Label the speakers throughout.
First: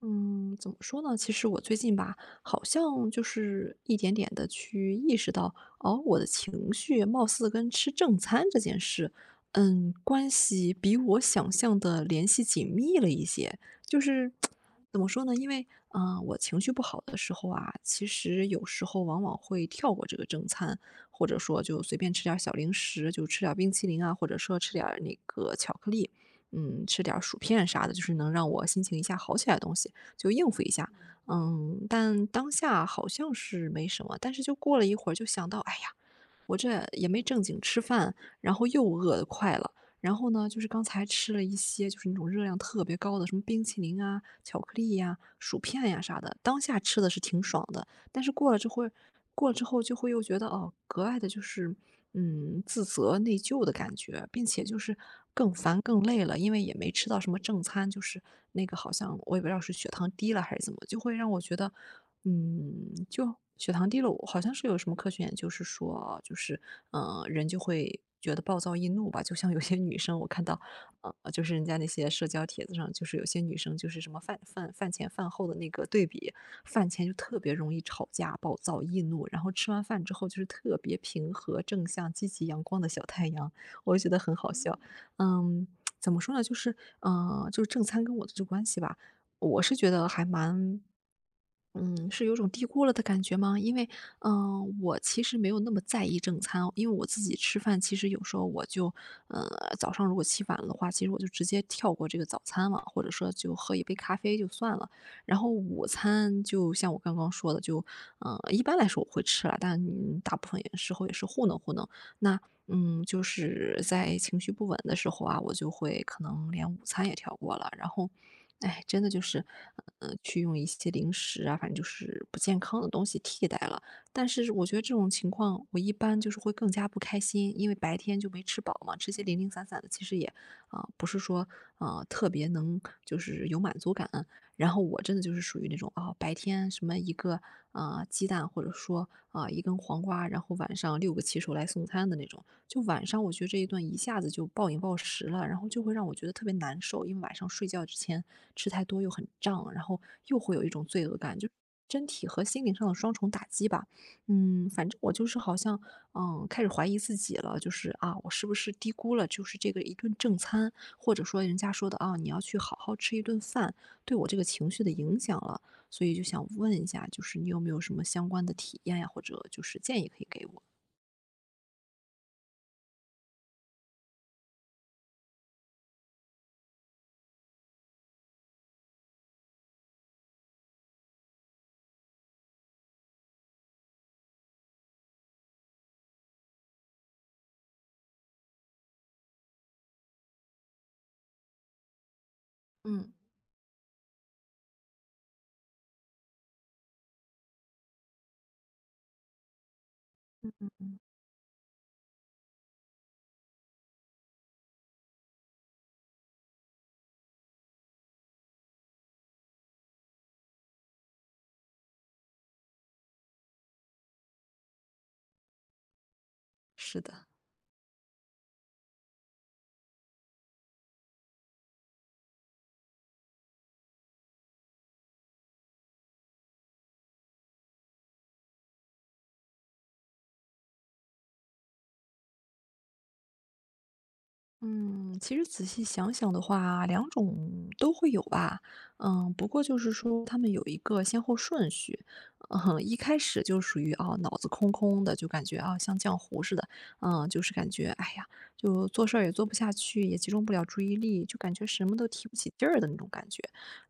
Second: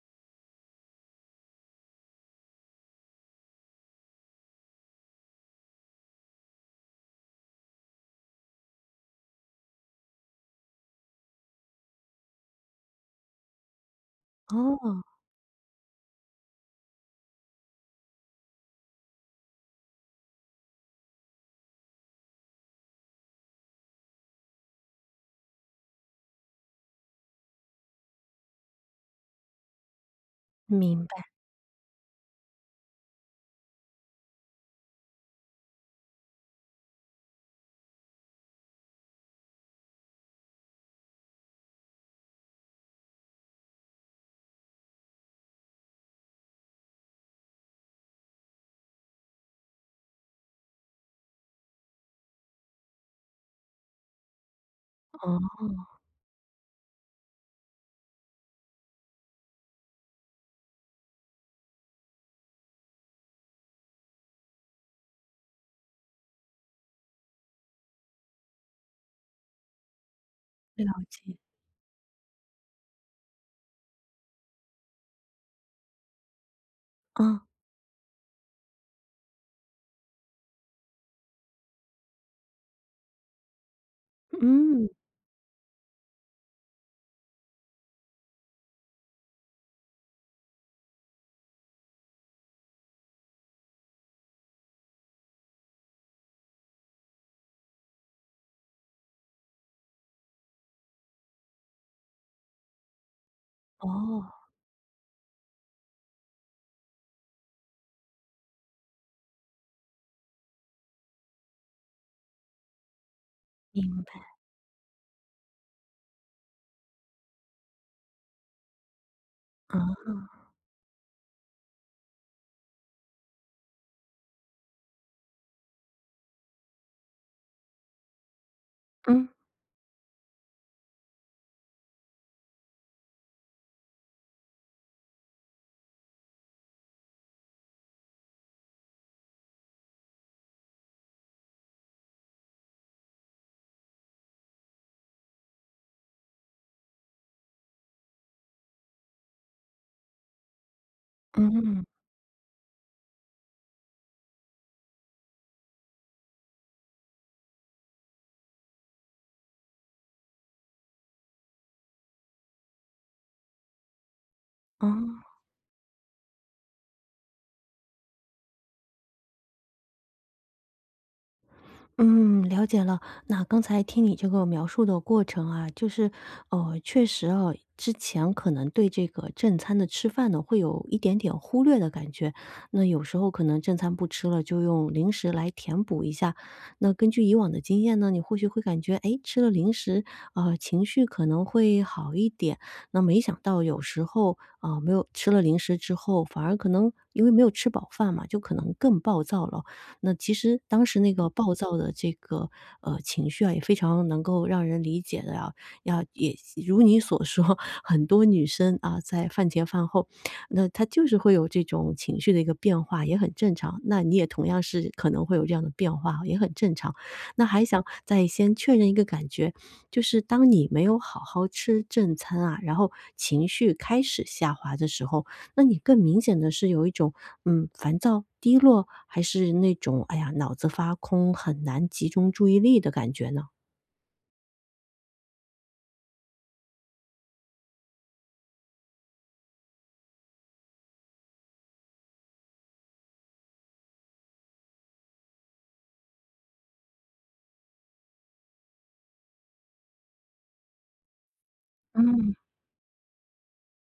Speaker 1: 嗯，怎么说呢？其实我最近吧，好像就是一点点的去意识到，哦，我的情绪貌似跟吃正餐这件事，嗯，关系比我想象的联系紧密了一些。就是怎
Speaker 2: 哦，
Speaker 1: 么说呢？因为，我情绪不好的时候啊，其实有时候往往会跳过这个正餐，或者说就随便吃点儿小零食，就吃点儿冰淇淋啊，或者说吃点儿那个巧克力。嗯，吃点儿薯片啥的，就是能让我心情一下好起来的东西。就应付一下。
Speaker 2: 明白，
Speaker 1: 嗯，但当下好像是没什么，但是就过了一会儿，就想到，哎呀，我这也没正经吃饭，然后又饿得快了。然后呢，就是刚才吃了一些，就是那种热量特别高的，什么冰淇淋啊、巧克力呀、薯片呀、啥的。当下吃的是挺爽的，但是过了之后，过了之后就会又觉得，哦，格外的就是，嗯，自责、内疚的感觉，并且就是更烦、
Speaker 2: 哦，
Speaker 1: 更累了，因为也没吃到什么正餐，就是那个好像我也不知道是血糖低了还是怎么，就会让我觉得嗯，就血糖低了，我好像是有什么科学就是说啊就是人就会觉得暴躁易怒吧。就像有些女生，我看到，
Speaker 2: 了解，
Speaker 1: 就是人家那些社交帖子上，就是有些女生就是什么饭前饭后的那个对比，饭前就特
Speaker 2: 啊，
Speaker 1: 别容易吵架、暴躁易怒，然后吃完饭之后就是特别平和、正向、积极、阳光的小太阳，我就觉得很好笑。
Speaker 2: 嗯，
Speaker 1: 嗯，怎么说呢？就是就是正餐跟我的这关系吧。我是觉得还蛮嗯，是有种低估了的感觉吗？因为，嗯，我其实没有那么在意正餐哦，因为我自己吃饭，其实有时候我就，呃，早上如果起晚了的话，其实我就直接跳过这个早餐了，或者说就喝一杯咖
Speaker 2: 哦，
Speaker 1: 啡就算了。然后午餐就像我刚刚说的，就，嗯，一般来说我会吃了，但大部分也时候也是糊弄糊弄。那，嗯，就是
Speaker 2: 明白，
Speaker 1: 在情绪不稳的时候啊，我就会可能连午餐也跳过了，然后。哎，真的就是，
Speaker 2: 啊，
Speaker 1: 去用一些零食啊，反正就是不健康的东西替代了。但是我觉得这种情况，我一般就是会更加不开心，因为白天就没吃饱嘛，吃些
Speaker 2: 嗯，
Speaker 1: 零零散散的，其实也不是说特别能就是有满足感。然后我真的就是属于那种白天什么一个鸡蛋或者说一根黄瓜，然后晚上6个骑手来送餐的那种。就晚上我觉得这一顿一下子就暴饮暴食了，然后就会让我觉得特别难受，因为晚上睡觉之前吃太多又很胀，然后又会有一种罪恶感，就
Speaker 2: 嗯，
Speaker 1: 身体和心灵上的双重打击吧。嗯，反正我就是好像，嗯，开始怀疑自己了，就是啊，我是不是低估了就是这个一顿正餐，或者说人家说的啊，你要去好好吃一顿饭，对我这个情绪的影
Speaker 2: 哦。
Speaker 1: 响了。所以就想问一下，就是你有没有什么相关的体验呀，或者就是建议可以给我？
Speaker 2: 嗯，了解了。那刚才听你这个描述的过程啊，就是，确实哦，之前可能对这个正餐的吃饭呢，会有一点点忽略的感觉。那有时候可能正餐不吃了，就用零食来填补一下。那根据以往的经验呢，你或许会感觉，哎，吃了零食，情绪可能会好一点。那
Speaker 1: 嗯，
Speaker 2: 没想到有时候，啊、没有吃了零食之后，反而可能因为没有吃饱饭嘛，就可能更暴躁了。那其实
Speaker 1: 嗯，
Speaker 2: 当时那个暴躁的这个情绪啊，也非常能够让人理解的啊。要也如你所说，很多女生啊，在饭前饭后，那她就是会有这种情绪的一个变化，也很正常。那你也同样是可能会有这样的变化，也很正常。
Speaker 1: 是的。
Speaker 2: 那还想再先确认一个感觉，就是当你没有好好吃正餐啊，然后情绪开始下滑的时候，那你更明显的是有一种，嗯，烦躁、低落，还是那种，哎呀，脑子发空，很难集中注意力的感觉呢？
Speaker 1: 嗯，其实仔细想想的话，两种都会有吧。嗯，不过就是说他们有一个先后顺序。嗯，一开始就属于啊脑子空空的，就感觉啊像浆糊似的。嗯，就是感觉哎呀，就做事儿也做不下去，也集中不了注意力，就感觉什么都提不起劲儿的那种感觉。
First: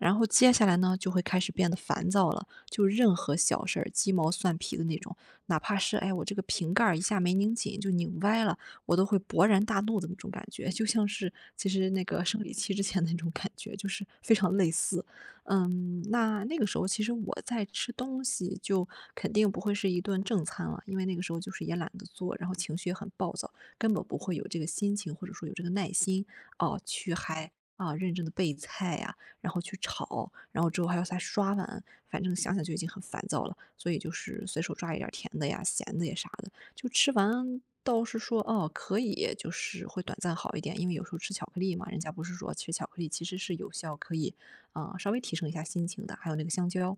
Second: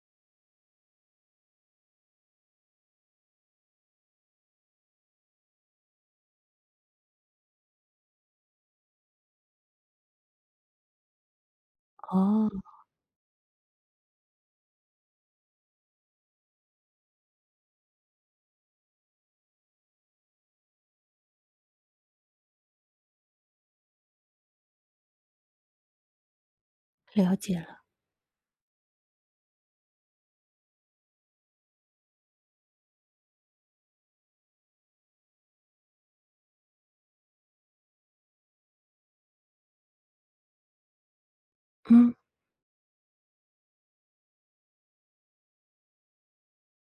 Speaker 1: 然后接下来呢，就会开始变得烦躁了，就任何小事儿鸡毛蒜皮的那种，哪怕是哎我这个瓶盖儿一下没拧紧就拧歪了。我都会勃然大怒的那种感觉，就像是其实那个生
Speaker 2: 哦，
Speaker 1: 理期之前的那种感觉，就是非常类似。嗯，那那个时候其实我在吃东西，就肯定不会是一顿正餐了，因为那个时候就是也懒得做，然后情绪也很暴躁，根本不会有这个心情或者说有这个耐心哦、去
Speaker 2: 了
Speaker 1: 嗨
Speaker 2: 解了。
Speaker 1: 啊认真的备菜呀、然后去炒，然后之后还要再刷碗，反正想想就已经很烦躁了，所以就是随手抓一点儿甜的呀、咸的呀啥的。就吃完倒是说，哦，可以，就是会短暂好一点，因为有时候吃巧克力嘛，人家
Speaker 2: 嗯。
Speaker 1: 不是说吃巧克力其实是有效可以稍微提升一下心情的，还有那个香蕉。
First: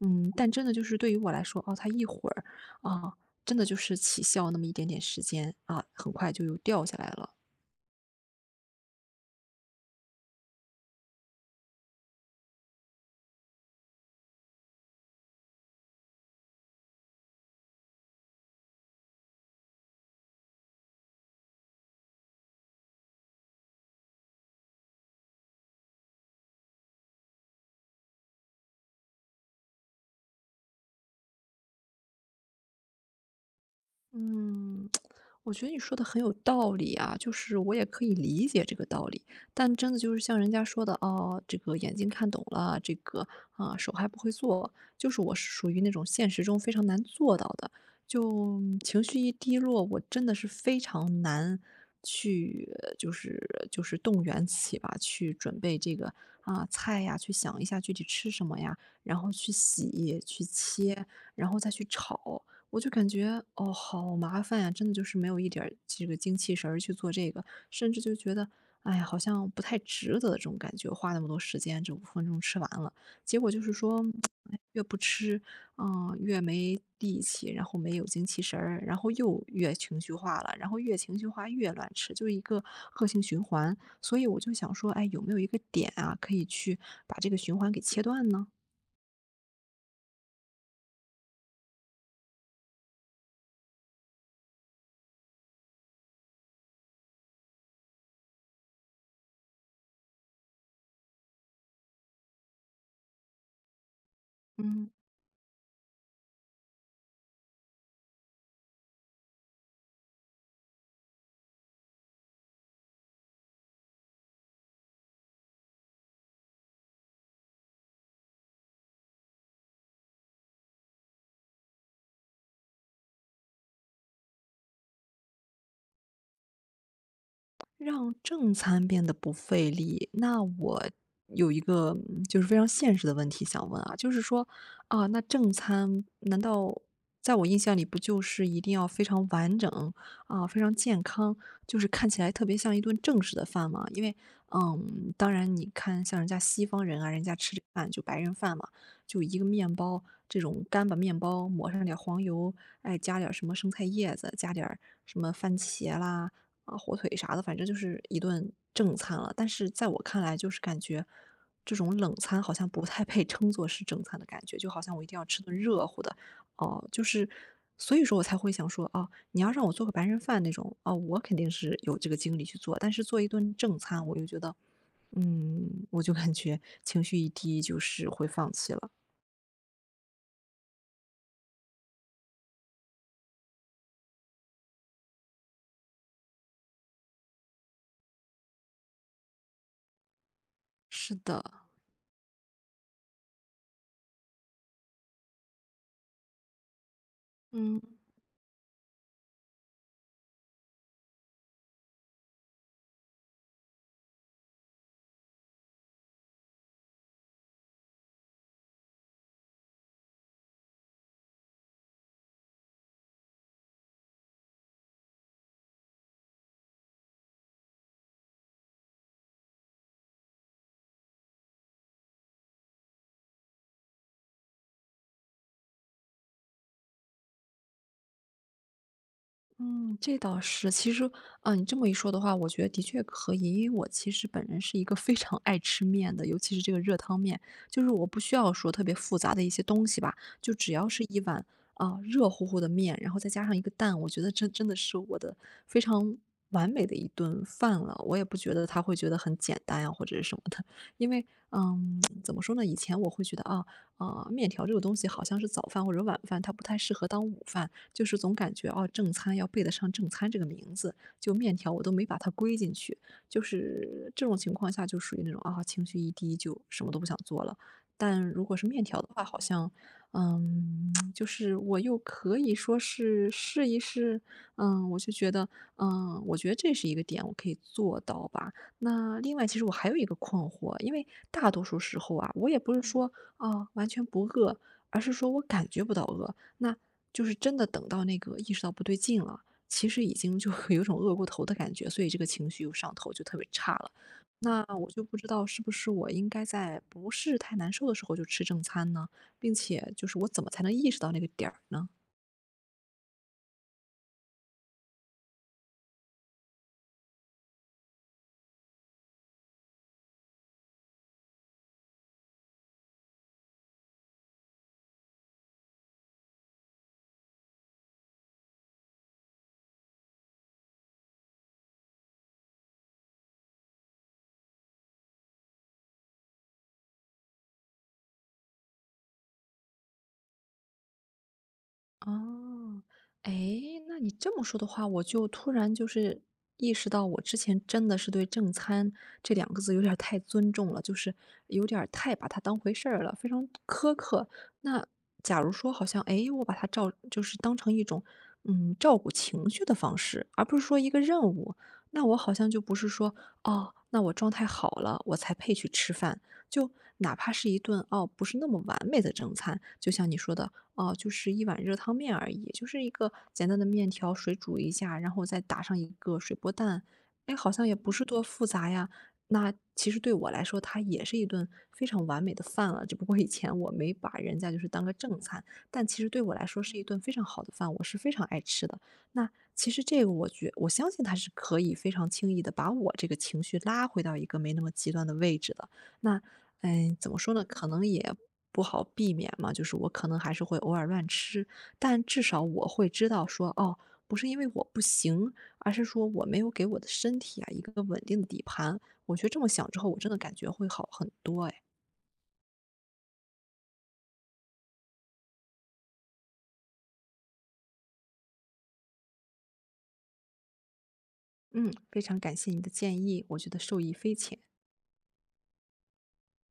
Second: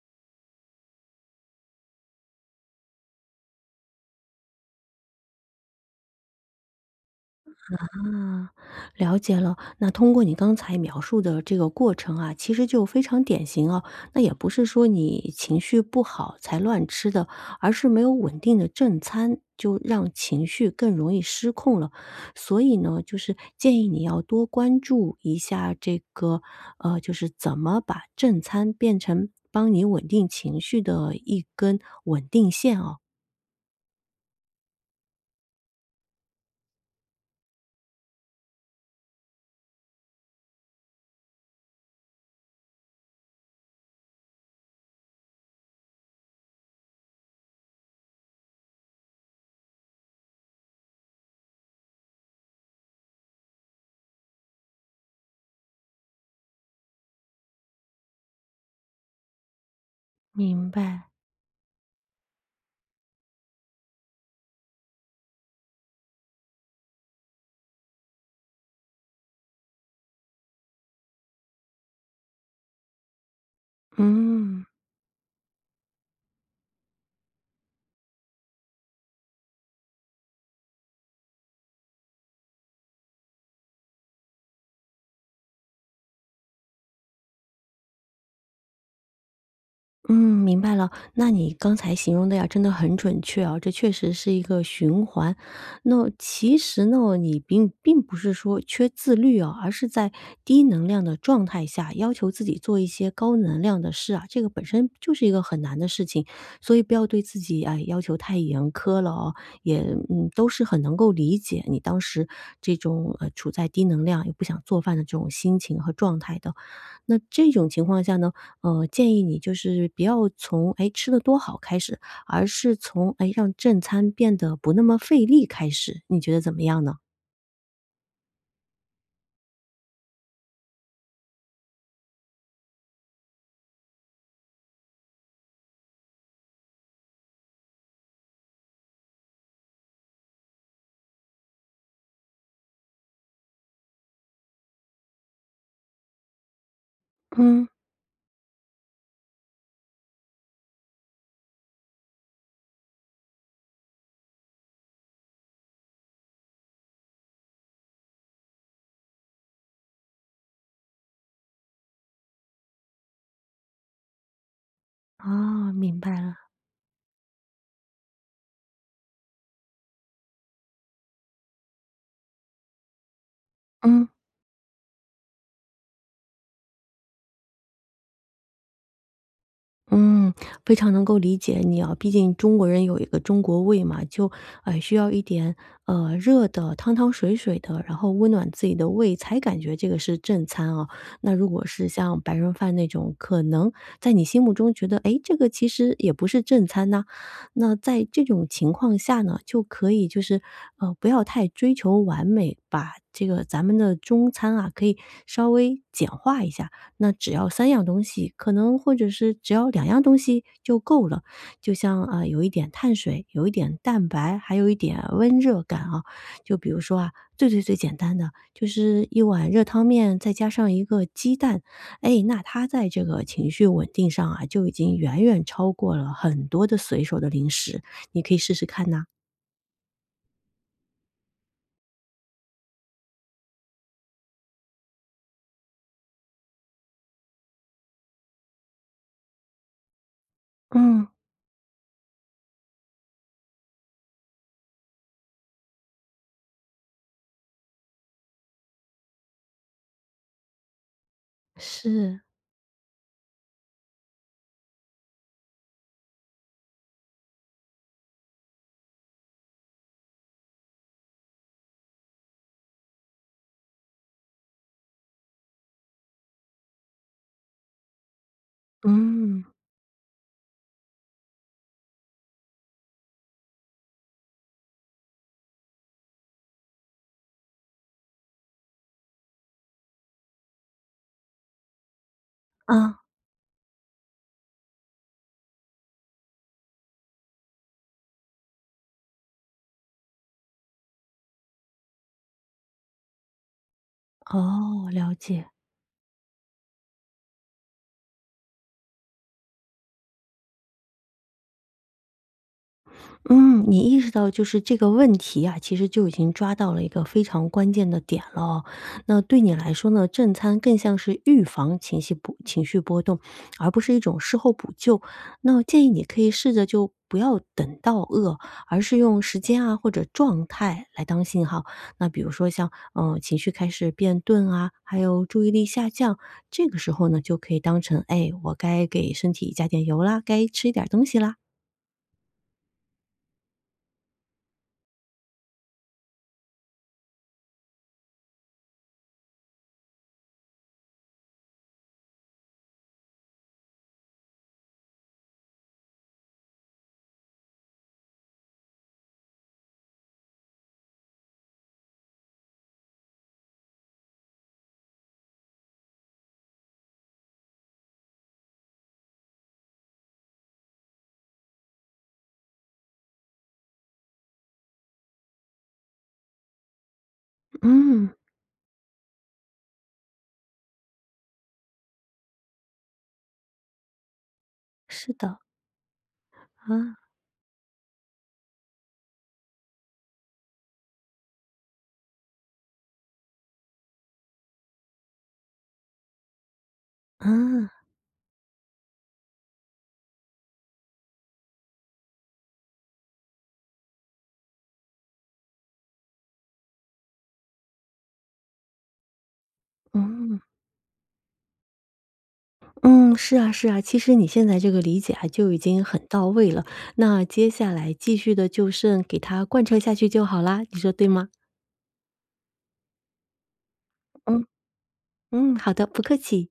Speaker 1: 嗯，但真的就是对于我来说，哦，它一会儿，啊，真的就是起效那么一点点时间，啊，很快就又掉下来了。
Speaker 2: 啊，了解了。那通过你刚才描述的这个过程啊，其实就非常典型哦。那也不是说你情绪不好才乱吃的，而是没有稳定的正餐，就让情绪更容易失控了。所以呢，就是建议你要多关注一下这个，就是怎么把正餐变成帮你稳定情绪的一根稳定线哦。
Speaker 1: 嗯，我觉得你说的很有道理啊，就是我也可以理解这个道理，但真的就是像人家说的，哦，这个眼睛看懂了，这个手还不会做，就是我是属于那种现实中非常难做到的，就情绪一低落，我真的是非常难去，动员起吧，去准备这个菜呀，去想一下具体吃什么呀，然后去洗、去
Speaker 2: 明
Speaker 1: 切，
Speaker 2: 白。
Speaker 1: 然后再去炒。我就感觉，哦，好麻烦呀，真的就是没有一点儿这个精气神儿去做这个，甚至就觉得，哎呀，好像不太值得这种感觉，花那么多时间，这5分钟吃完了。结果就是说，哎
Speaker 2: 嗯。
Speaker 1: 越不吃，嗯，越没力气，然后没有精气神儿，然后又越情绪化了，然后越情绪化越乱吃，就是一个恶性循环。所以我就想说，哎，有没有一个点啊，可以去把这个循环给切断呢？
Speaker 2: 嗯，明白了。那你刚才形容的呀，真的很准确啊，这确实是一个循环。那其实呢，你并不是说缺自律啊，而是在低能量的状态下，要求自己做一些高能量的事啊，这个本
Speaker 1: 嗯。
Speaker 2: 身就是一个很难的事情，所以不要对自己哎要求太严苛了哦。也嗯，都是很能够理解你当时这种处在低能量又不想做饭的这种心情和状态的。那这种情况下呢？建议你就是不要从哎吃的多好开始，而是从哎让正餐变得不那么费力开始，你觉得怎么样呢？
Speaker 1: 让正餐变得不费力，那我有一个就是非常现实的问题想问啊，就是说啊，那正餐难道在我印象里不就是一定要非常完整啊，非常健康，就是看起来特别像一顿正式的饭吗？因为嗯，当然你看像人家西方人啊，人家吃
Speaker 2: 嗯，
Speaker 1: 饭就白人饭嘛，就一个面包这种干巴面包，抹上点儿黄油，哎，加点儿什么生菜叶子，加点儿什么番茄啦。啊，火腿啥的，反正就是一顿正餐了。但是在我看来，就是感觉这种冷餐好像不太被称作是正餐的感觉，就好像我一定要吃顿
Speaker 2: 哦，
Speaker 1: 热
Speaker 2: 明
Speaker 1: 乎的，
Speaker 2: 白了，
Speaker 1: 哦、就是，所以说我才会想说，哦，你要让我做个白人饭那种，哦，我肯定是有这个精力去做，但是做一顿正餐，
Speaker 2: 嗯。
Speaker 1: 我又觉得，嗯，我就感觉情绪一低，就是会放弃了。
Speaker 2: 嗯，非常能够理解你啊，毕竟中国人有一个中国胃嘛，就需要一点热的、汤汤水水的，然后温暖自己的胃，才感觉这个是正餐啊。
Speaker 1: 是
Speaker 2: 那
Speaker 1: 的，
Speaker 2: 如果是像白人饭那种，可能在你心目中觉得，哎，这个其实也不是正餐呐、那
Speaker 1: 嗯。
Speaker 2: 在这种情况下呢，就可以就是不要太追求完美，把这个咱们的中餐啊，可以稍微简化一下。那只要三样东西，可能或者是只要两样东西就够了。就像，啊，有一点碳水，有一点蛋白，还有一点温热感啊。就比如说啊，最最最简单的，就是一碗热汤面再加上一个鸡蛋，哎，那它在这个情绪稳定上啊，就已经远远超过了很多的随手的零食，你可以试试看呐。
Speaker 1: 嗯，这倒是。其实，啊，你这么一说的话，我觉得的确可以。因为我其实本人是一个非常爱吃面的，尤其是这个热汤面，就是我不需要说特别复杂的一些东西吧，就只要是
Speaker 2: 嗯，
Speaker 1: 一碗热乎乎的面，然后再加上一个蛋，我觉得这真的是我的非常完美的一顿饭了。我也不觉得他会觉得很简单呀、或者是什么的，因为
Speaker 2: 是，
Speaker 1: 怎么说呢？以前我会觉得面条这个东西好像是早饭或者晚饭，它不太适合当午饭。就是总感觉啊，正餐要背得上正餐这个名字，就面条我都没把它归进去，就是这种情况下就属于那种啊，情绪一低就什么都不想做了。但如果是面条的话，好
Speaker 2: 嗯，
Speaker 1: 像，嗯，就是我又可以说是试一试，嗯，我就觉得，嗯，我觉得这是一个点，我可以做到吧。那另外，其实我还有一个困惑，因为大多数时候啊，我也不是
Speaker 2: 啊，
Speaker 1: 说完全不饿，而是说我感觉不到饿。那就是真的等到那个意识到不对劲了，其实已经就 有种饿过头的感觉，所以这个情绪又上头，就特别差了。那
Speaker 2: 哦，
Speaker 1: 我就
Speaker 2: 了
Speaker 1: 不知道
Speaker 2: 解。
Speaker 1: 是不是我应该在不是太难受的时候就吃正餐呢？并且就是我怎么才能意识到那个点儿呢？
Speaker 2: 嗯，你意识到就是这个问题啊，其实就已经抓到了一个非常关键的点了哦那对你来说呢，正餐更像是预防情绪波动，而不是一种事后补救。那建议你可以试着就不要等到饿，而是用时间啊或者状态来当信号。那比如说像情绪开始变钝啊，还有注意力下降，这个时候呢就可以当成哎，我该给身体加点油啦，该吃一点东西啦。
Speaker 1: 哦，诶，那你这么说的话，我就突然就是意识到，我之前真的是对“正餐”这两个字有点儿太尊重了，就是有点儿太把它当回事儿了，非常苛刻。那假如说，好像诶，我把它照就是当成一种照顾情绪的方式，而不是说一个任务，那我好像就不是说哦，那我状态好了，我才配去吃饭。就哪怕是一顿哦，不是那么完美的正餐，就像你说的，哦，就是一碗热汤面而已，就是一个简单的面条，水煮一下，然后再打上一个水波蛋，哎，好像也不是
Speaker 2: 嗯，
Speaker 1: 多复杂呀。那其实对我来说，它也是一顿非常完美的饭了，只不过以前我没把人家就是当个
Speaker 2: 是
Speaker 1: 正
Speaker 2: 的。
Speaker 1: 餐，但其实对我来说是一
Speaker 2: 啊，
Speaker 1: 顿非常好的饭，我是非常爱吃的。那其实这个我我相信他是可以非常轻易的把我这个情绪拉回到一个没那么极端的位置的。那，嗯，怎么说呢？可
Speaker 2: 啊，
Speaker 1: 能也不好避免嘛，就是我可能还是会偶尔乱吃，但至少我会知道说，哦，不是因为我不行，而是说我没有给我的身体啊一个稳定的底盘。我觉得这么想之后，我真的感
Speaker 2: 嗯，
Speaker 1: 觉会好很多。哎，
Speaker 2: 嗯，是啊是啊，其实你现在这个理解啊，就已经很到位了。那接下来继续的就剩给它贯彻下去就好啦，你说对吗？
Speaker 1: 嗯，非常感谢你的建议，我觉得受益匪浅。
Speaker 2: 嗯，嗯，好的，不客气。